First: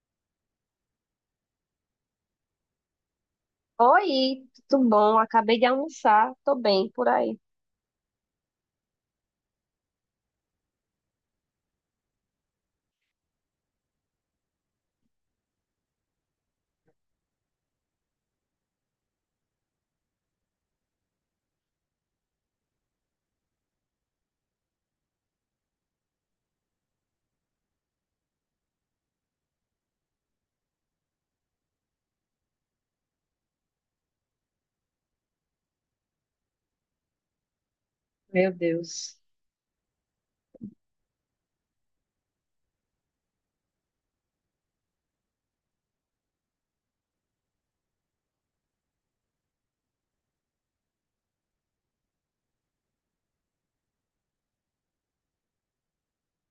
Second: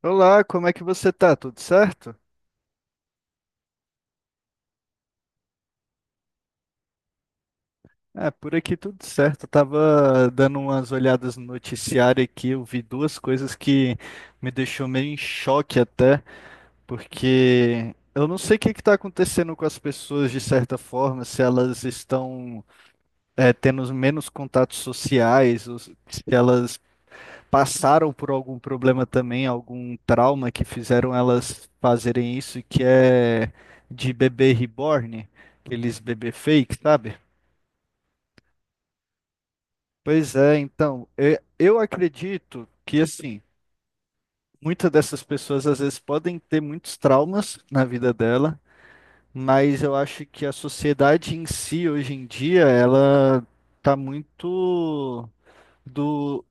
Olá, como é que você tá? Tudo certo? Oi, tudo bom? Acabei de almoçar, tô bem por aí. Ah, por aqui tudo certo. Eu tava dando umas olhadas no noticiário aqui, eu vi duas coisas que me deixou meio em choque até, porque eu não sei o que que tá acontecendo com as pessoas de certa forma, se elas estão tendo menos contatos sociais, ou se elas passaram por algum problema também, algum trauma que fizeram elas fazerem isso, que é de bebê reborn, aqueles bebê fake, sabe? Meu Deus. Pois é, então, eu acredito que assim, muitas dessas pessoas às vezes podem ter muitos traumas na vida dela, mas eu acho que a sociedade em si hoje em dia, ela tá muito do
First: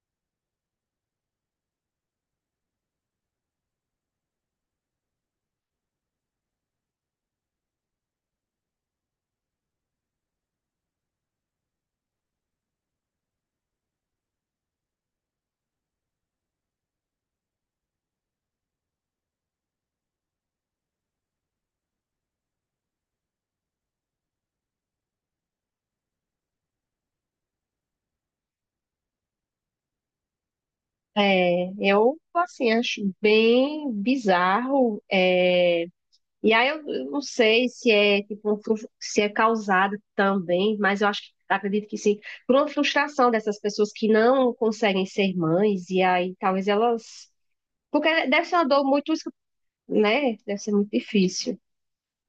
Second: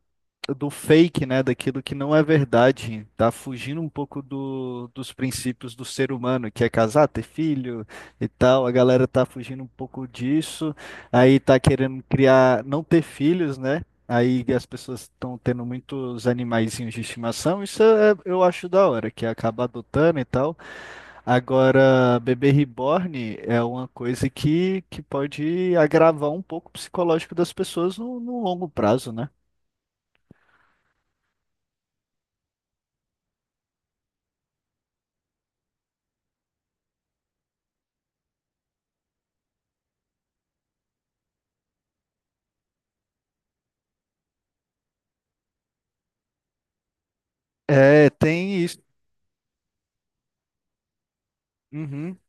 do fake, né? Daquilo que não é verdade. Tá fugindo um pouco dos princípios do ser humano, que é casar, ter filho e tal. A galera tá fugindo um pouco disso. Aí tá querendo criar, não ter filhos, né? Aí as pessoas estão tendo muitos animaizinhos de estimação. Eu acho da hora, que acaba adotando e tal. Agora, bebê reborn é uma coisa que pode agravar um pouco o psicológico das pessoas no longo prazo, né? É, eu, assim, acho bem bizarro. E aí eu não sei se é, tipo, se é causado também, mas eu acho, acredito que sim, por uma frustração dessas pessoas que não conseguem ser mães, e aí talvez elas... Porque É, deve ser tem uma isso. dor muito, né? Deve ser muito difícil. Uhum.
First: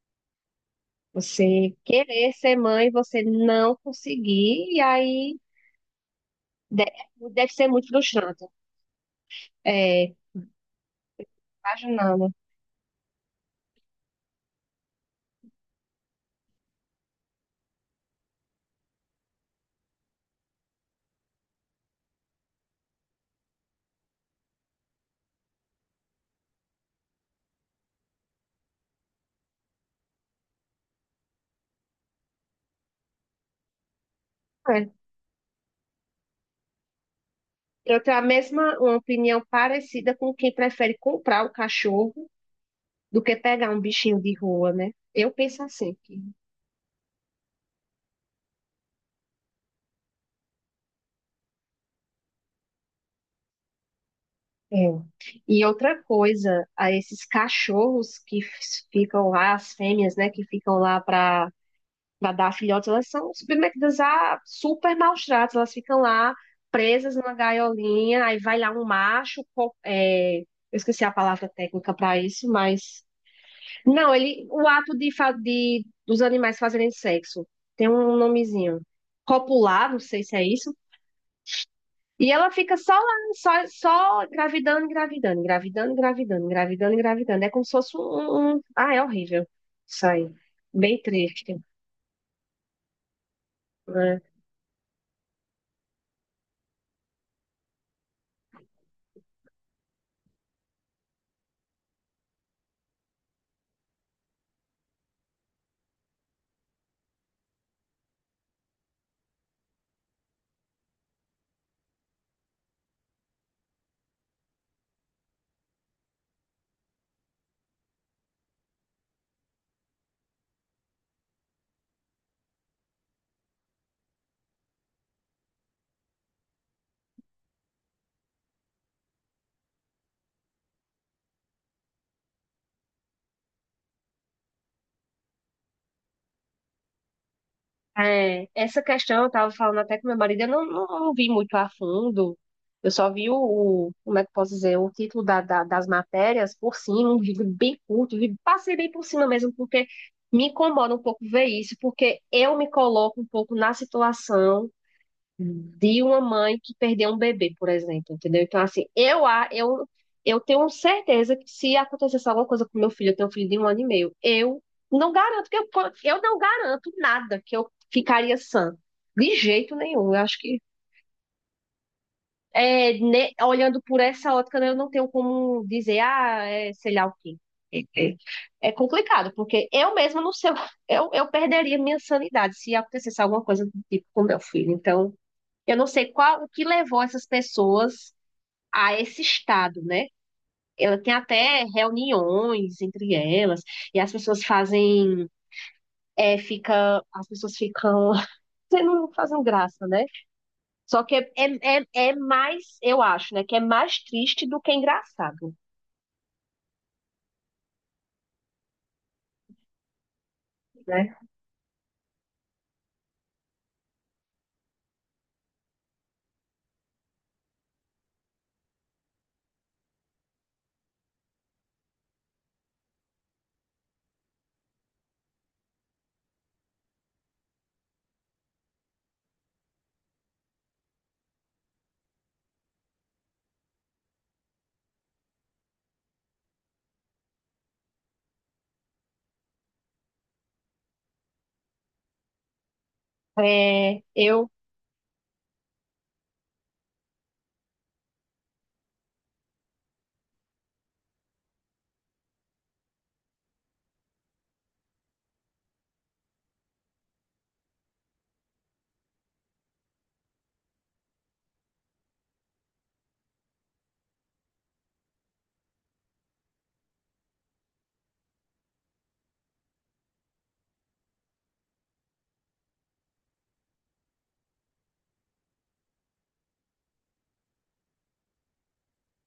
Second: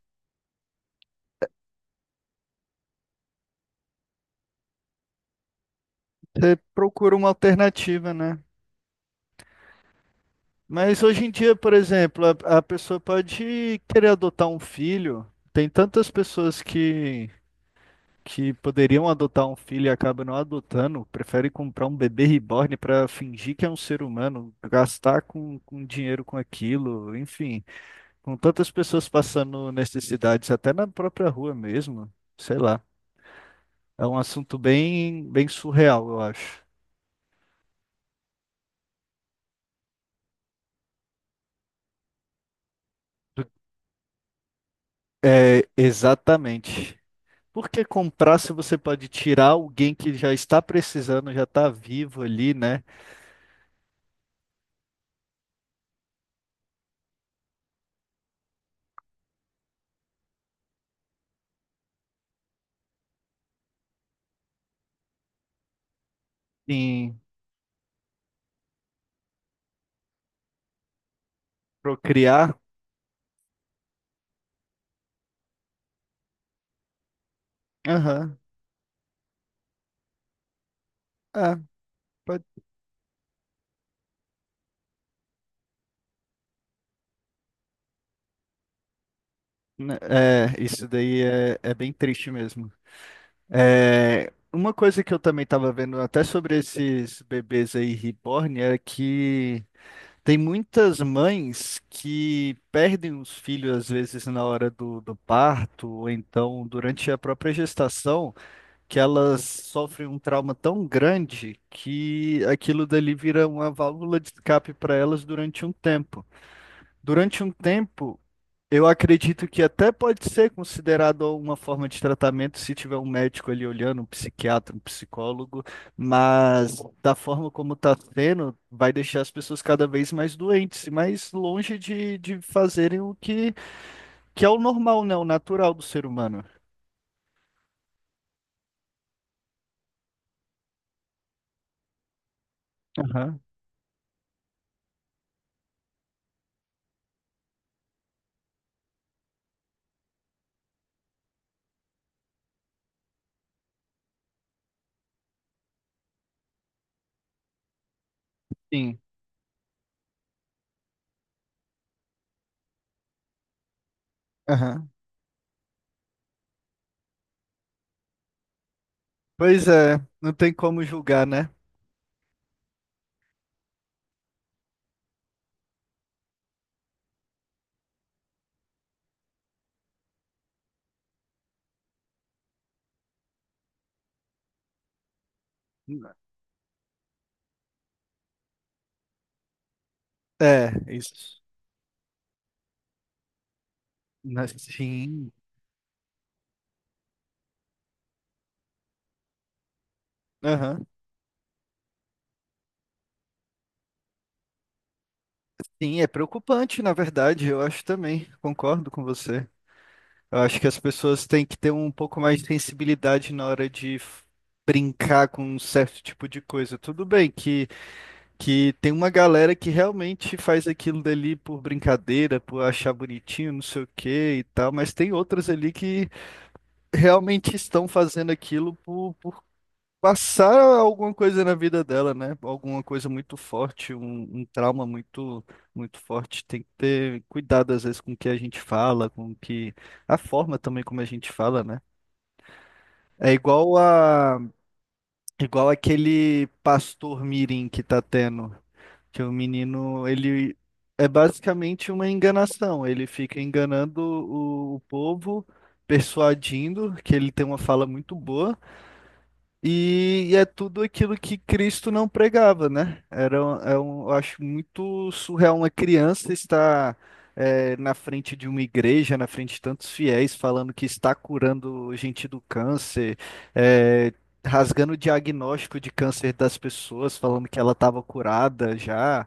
Você querer ser mãe, você não conseguir, e aí Você De- procura uma deve ser muito alternativa, né? frustrante. É, Mas hoje em dia, por exemplo, imaginando. A pessoa pode querer adotar um filho. Tem tantas pessoas que poderiam adotar um filho e acabam não adotando, prefere comprar um bebê reborn para fingir que é um ser humano, gastar com dinheiro com aquilo, enfim. Com tantas pessoas passando necessidades, até na própria rua mesmo, sei lá. É um assunto É. bem, bem surreal, eu acho. Eu tenho a mesma uma opinião parecida com quem prefere comprar o cachorro do que pegar um bichinho de rua, né? Eu penso É, assim. Exatamente. Porque comprar se você pode tirar alguém que já está precisando, já está vivo ali, né? É. E outra coisa, a esses cachorros que ficam lá, as fêmeas, né, que ficam lá para dar filhotes, elas são submetidas a super maus tratos. Elas ficam lá presas Em numa gaiolinha, aí vai lá um macho, eu esqueci a palavra técnica para isso, procriar. mas não, ele, o ato de dos animais fazerem sexo tem um Aham. nomezinho, copular, não sei se é isso. É, E pode- ela fica só lá, só, engravidando, engravidando, engravidando, engravidando, engravidando, engravidando. É como se fosse um... Ah, é horrível. né, Isso aí. é, isso Bem daí triste. É bem triste mesmo. Né? É, uma coisa que eu também estava vendo até sobre esses bebês aí reborn é que tem muitas mães que perdem os filhos às vezes na hora do parto, ou então durante a própria gestação. Que elas sofrem um trauma tão grande que aquilo dali vira uma válvula de escape para elas durante um tempo. Durante um tempo, eu acredito que até pode ser considerado uma forma de tratamento se tiver um médico ali olhando, um psiquiatra, um psicólogo, mas da forma como está sendo, vai deixar as pessoas cada vez mais doentes e mais longe de fazerem o que, que é o normal, né? O natural do ser humano. É, essa questão eu tava falando até com meu marido, eu não vi muito a fundo. Eu só vi Aham, como é que eu posso dizer, o título das matérias por cima, um vídeo bem curto, passei bem por cima mesmo, porque me incomoda um pouco ver isso, porque eu me coloco um pouco na situação de uma mãe que perdeu um bebê, por exemplo, entendeu? Então, assim, sim. eu tenho certeza que se acontecesse alguma coisa com meu filho, eu tenho um filho de um ano e meio, eu Aham. não garanto que eu não garanto nada que eu ficaria sã. De Pois jeito é, nenhum. Eu não acho tem que como julgar, né? é, né, olhando por essa ótica, né, eu não tenho como dizer, ah, é, sei lá o quê. É, é- é complicado, porque eu mesma não sei, eu perderia minha sanidade se acontecesse alguma coisa do tipo com meu filho. Então, eu não sei qual o que levou essas pessoas a esse estado, né? É, Ela tem isso. até reuniões entre elas, e as pessoas Mas, fazem, sim. As pessoas ficam, não fazem graça, né? Aham. Só que é mais, eu acho, né? Que é mais triste do que engraçado, Sim, é preocupante, na verdade, eu acho também, concordo com você. Eu acho que as né? pessoas têm que ter um pouco mais de sensibilidade na hora de brincar com um certo tipo de coisa. Tudo bem que tem uma galera que realmente faz aquilo dali por brincadeira, por achar bonitinho, não sei o quê e tal, mas tem outras ali que realmente estão fazendo aquilo por passar alguma coisa na vida dela, né? Alguma coisa muito forte, um trauma muito, muito forte. Tem que ter cuidado, às vezes, com o que a gente fala, com o que a forma também como a gente fala, né? É igual É, a, eu igual aquele pastor mirim que tá tendo, que o menino, ele é basicamente uma enganação. Ele fica enganando o povo, persuadindo que ele tem uma fala muito boa. E é tudo aquilo que Cristo não pregava, né? Era, um- é um, eu acho muito surreal uma criança estar na frente de uma igreja, na frente de tantos fiéis, falando que está curando gente do câncer, é, rasgando o diagnóstico de câncer das pessoas, falando que ela estava curada já.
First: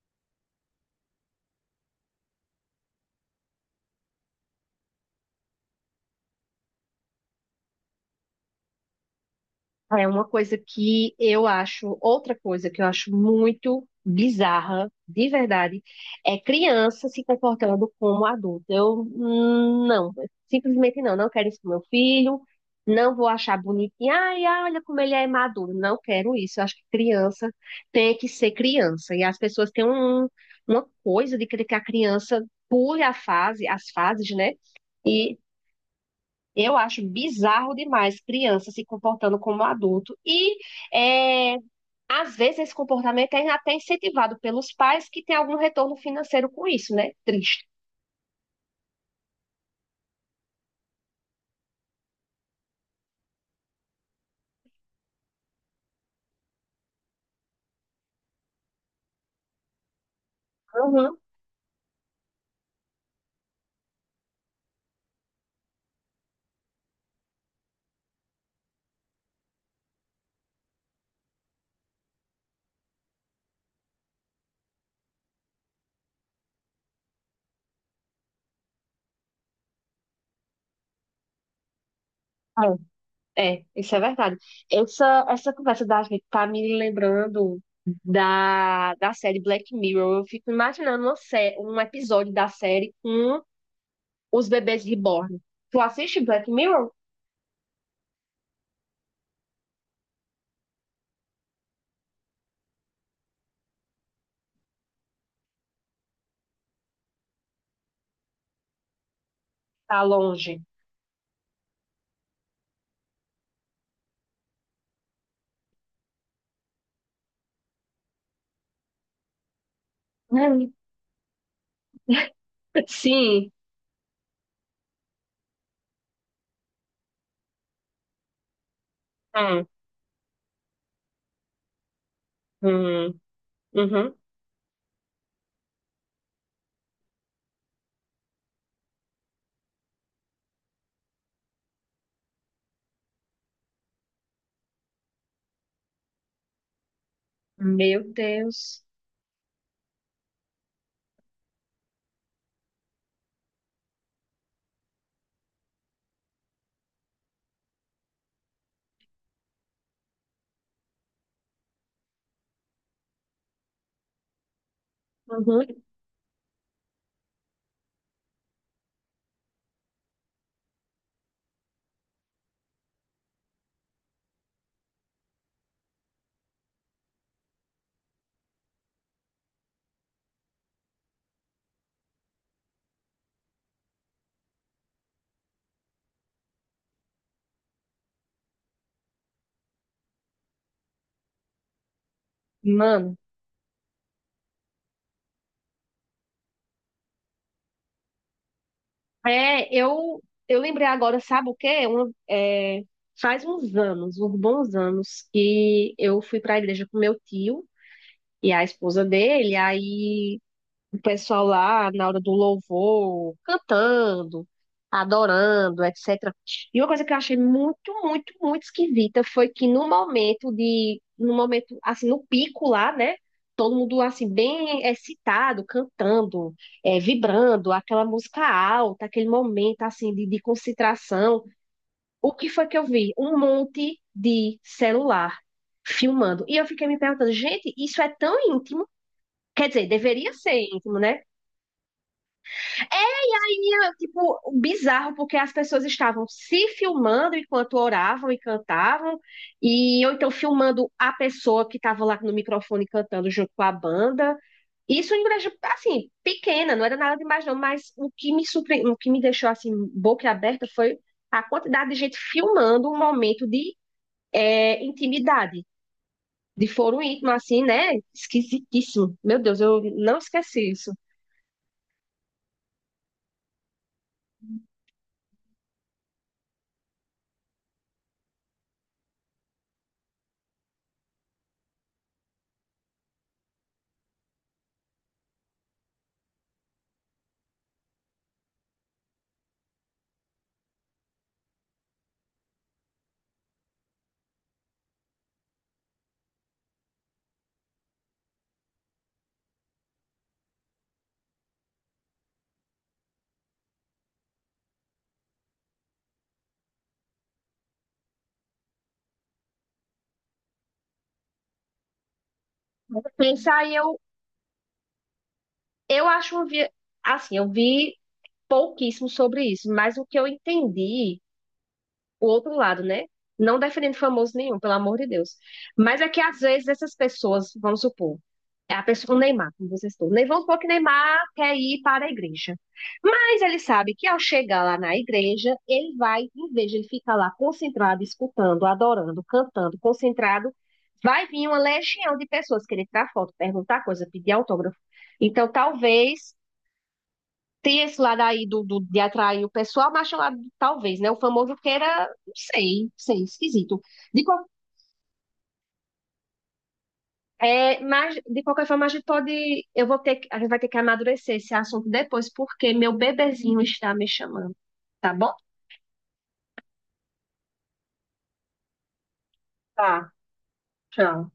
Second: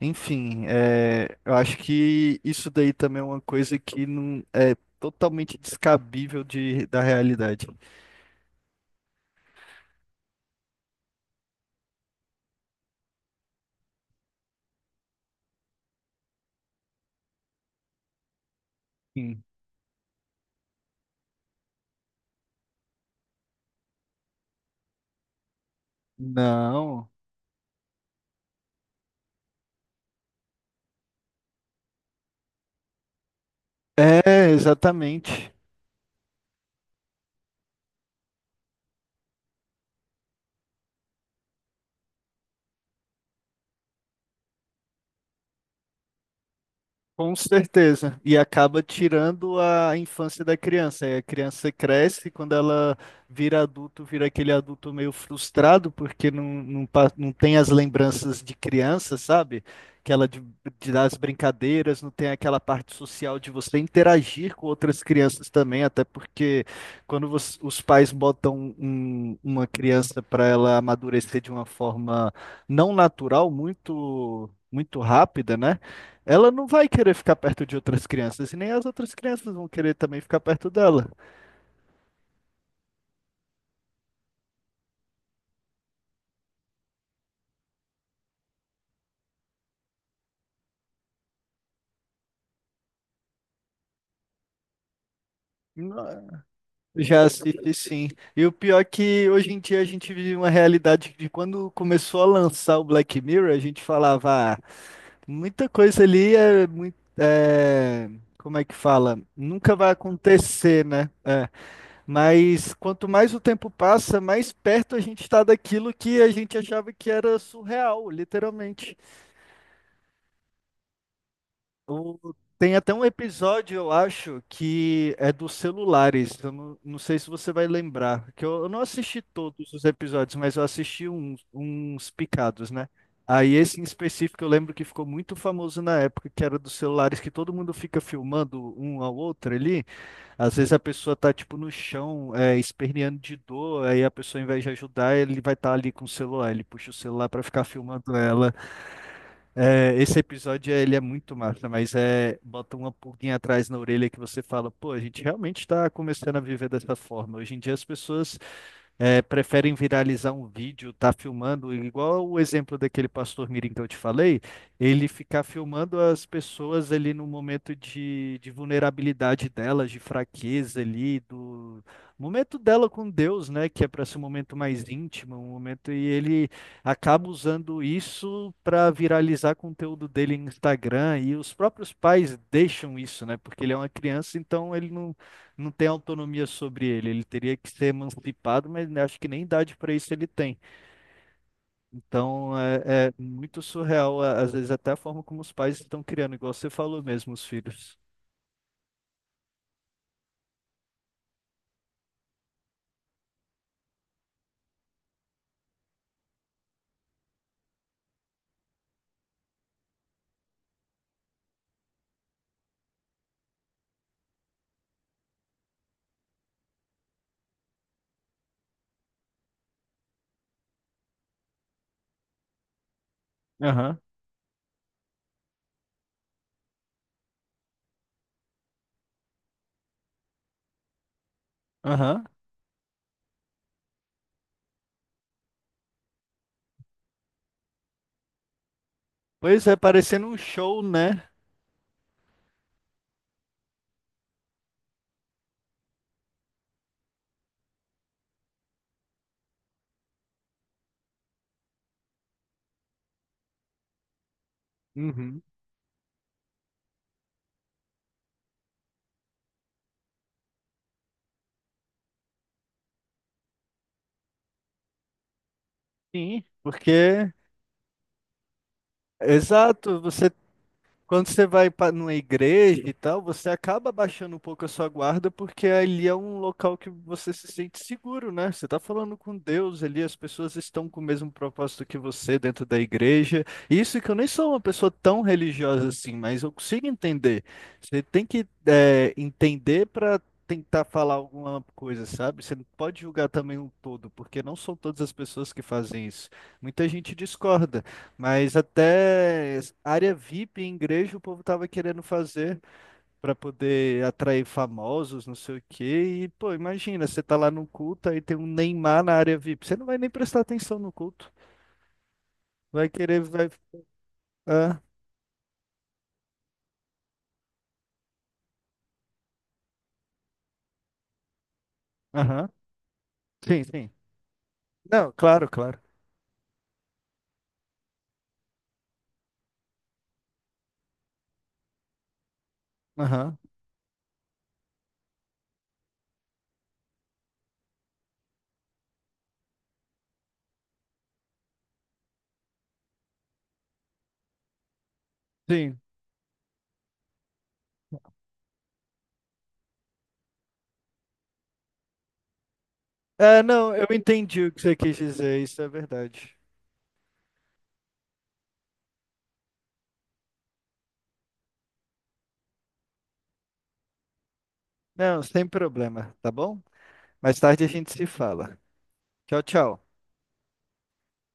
Enfim, é, eu acho que isso daí também é uma coisa que não é totalmente descabível da realidade. É uma coisa que eu acho, outra coisa que eu acho muito bizarra, de verdade, é criança se comportando como adulto. Eu Sim. Não, simplesmente não quero isso pro meu filho, não vou achar bonitinho, ai, ai, olha como ele é maduro, não quero isso. Eu acho que Não. criança tem que ser criança. E as pessoas têm uma coisa de querer que a criança pule a fase, as fases, É, né? E exatamente. eu acho bizarro demais criança se comportando como adulto. E é, às vezes esse comportamento é até incentivado pelos pais que têm algum retorno financeiro com isso, né? Com Triste. certeza. E acaba tirando a infância da criança. Aí a criança cresce, quando ela vira adulto, vira aquele adulto meio frustrado, porque não tem as lembranças de criança, sabe? Aquela de, de dar as Uhum. brincadeiras, não tem aquela parte social de você interagir com outras crianças também, até porque os pais botam uma criança para ela amadurecer de uma forma não natural, muito, muito rápida, né? Ela não vai querer ficar perto de outras crianças, e nem as outras crianças vão querer também ficar perto dela. É, é, isso é verdade. Essa conversa da gente tá me lembrando da série Black Mirror. Eu fico imaginando um episódio da série com os bebês reborn. Tu assiste Não. Black Mirror? Já assisti sim. E o pior é que hoje em dia a gente vive uma realidade de quando começou a lançar o Black Mirror, a gente falava, ah, muita coisa ali é muito. É, como é que fala? Nunca vai Tá longe. acontecer, né? É, mas quanto mais o tempo passa, mais perto a gente está daquilo que a gente achava que era surreal, literalmente. É. Tem até um Sim. episódio, eu acho, que é dos celulares. Eu não, não sei se você vai lembrar, que eu não assisti Hum, todos os episódios, mas eu assisti uns, uns picados, né? hum, Aí esse em uhum. específico eu lembro que ficou muito famoso na época, que era dos celulares, que todo mundo fica filmando um ao outro ali. Às vezes a pessoa tá, tipo, no chão, é, esperneando de dor, aí a pessoa, ao invés de ajudar, ele vai estar ali com o celular, ele puxa o celular para ficar Meu filmando ela. Deus. É, esse episódio ele é muito massa, mas é bota uma pulguinha atrás na orelha que você fala, pô, a gente realmente está começando a viver dessa forma. Hoje em dia as pessoas preferem viralizar um vídeo, tá filmando, igual o exemplo daquele pastor Mirim que eu te falei, ele ficar Uhum. filmando as pessoas ali no momento de vulnerabilidade delas, de fraqueza ali, do momento dela com Deus, né, que é para ser um momento mais íntimo, um momento, e ele acaba usando isso para viralizar conteúdo dele no Instagram, e os próprios pais deixam isso, né, porque ele é uma criança, então ele não tem autonomia sobre ele. Ele teria que ser emancipado, mas né, acho que nem idade para isso ele tem. Então é, é Mano, muito surreal, às vezes, até a forma como os pais estão criando, igual você falou mesmo, os filhos. é, eu, eu lembrei agora, sabe o quê? Faz uns anos, uns bons anos, que eu fui para a igreja com meu tio e a esposa dele, aí o pessoal lá na hora do louvor, cantando, adorando, etc. E uma coisa que eu achei muito, muito, muito esquisita foi que no momento, assim, no pico lá, né? Todo Aham, mundo, assim, bem excitado, cantando, vibrando, aquela música alta, aquele momento, assim, de concentração. aham. O que foi que eu vi? Um monte de celular filmando. E eu fiquei me perguntando, gente, isso é tão íntimo? Pois Quer é, dizer, parecendo deveria um ser show, íntimo, né? né? E, tipo, bizarro, porque as pessoas estavam se filmando enquanto oravam e cantavam, e ou então filmando a pessoa que estava lá no microfone cantando junto com a banda. Isso em Uhum. igreja, assim, pequena, não era nada demais não, mas o que me deixou, assim, boca aberta foi a quantidade de gente filmando um momento de intimidade, Sim. de foro íntimo, Porque, assim, né? Esquisitíssimo. Meu Deus, eu exato, não você esqueci isso. Quando você vai para numa igreja e tal, você acaba baixando um pouco a sua guarda, porque ali é um local que você se sente seguro, né? Você está falando com Deus ali, as pessoas estão com o mesmo propósito que você dentro da igreja. Isso que eu nem sou uma pessoa tão religiosa assim, mas eu consigo entender. Você tem entender para tentar falar alguma coisa, sabe? Você não pode julgar também um todo, porque não são todas as pessoas que fazem isso. Muita gente discorda. Mas até área VIP em igreja o povo tava querendo fazer para poder atrair famosos, não sei o quê. E, pô, imagina, você tá lá no culto, aí tem um Neymar na área VIP. Você não vai nem prestar atenção no culto. Vai querer, vai. Pensa aí, eu, Ah, eu acho assim, eu vi pouquíssimo sobre isso, mas o que eu entendi, o aham. outro lado, né? Não Sim, sim. defendendo famoso nenhum, pelo amor de Não, Deus. claro, claro. Mas é que às vezes essas pessoas, vamos supor, é a pessoa, o Neymar, como vocês estão, nem vamos supor que Neymar quer ir para a igreja. Aham. Mas ele sabe que ao chegar lá na igreja, ele vai, em vez de ele ficar lá concentrado, escutando, adorando, cantando, concentrado, vai vir uma legião de pessoas querer tirar foto, perguntar coisa, pedir autógrafo. Então, Sim. talvez tem esse lado aí de atrair o pessoal, mas tem o lado, talvez, né? O famoso queira, não sei, não sei, É, não, esquisito. eu De, entendi qual- o que você quis dizer, isso é verdade. Mas, de qualquer forma, a gente pode. Eu vou ter, que- a gente vai ter que amadurecer esse assunto depois, porque meu bebezinho está me chamando, tá Não, bom? sem problema, tá bom? Mais tarde a gente se fala. Tchau, tchau. Tá, tchau.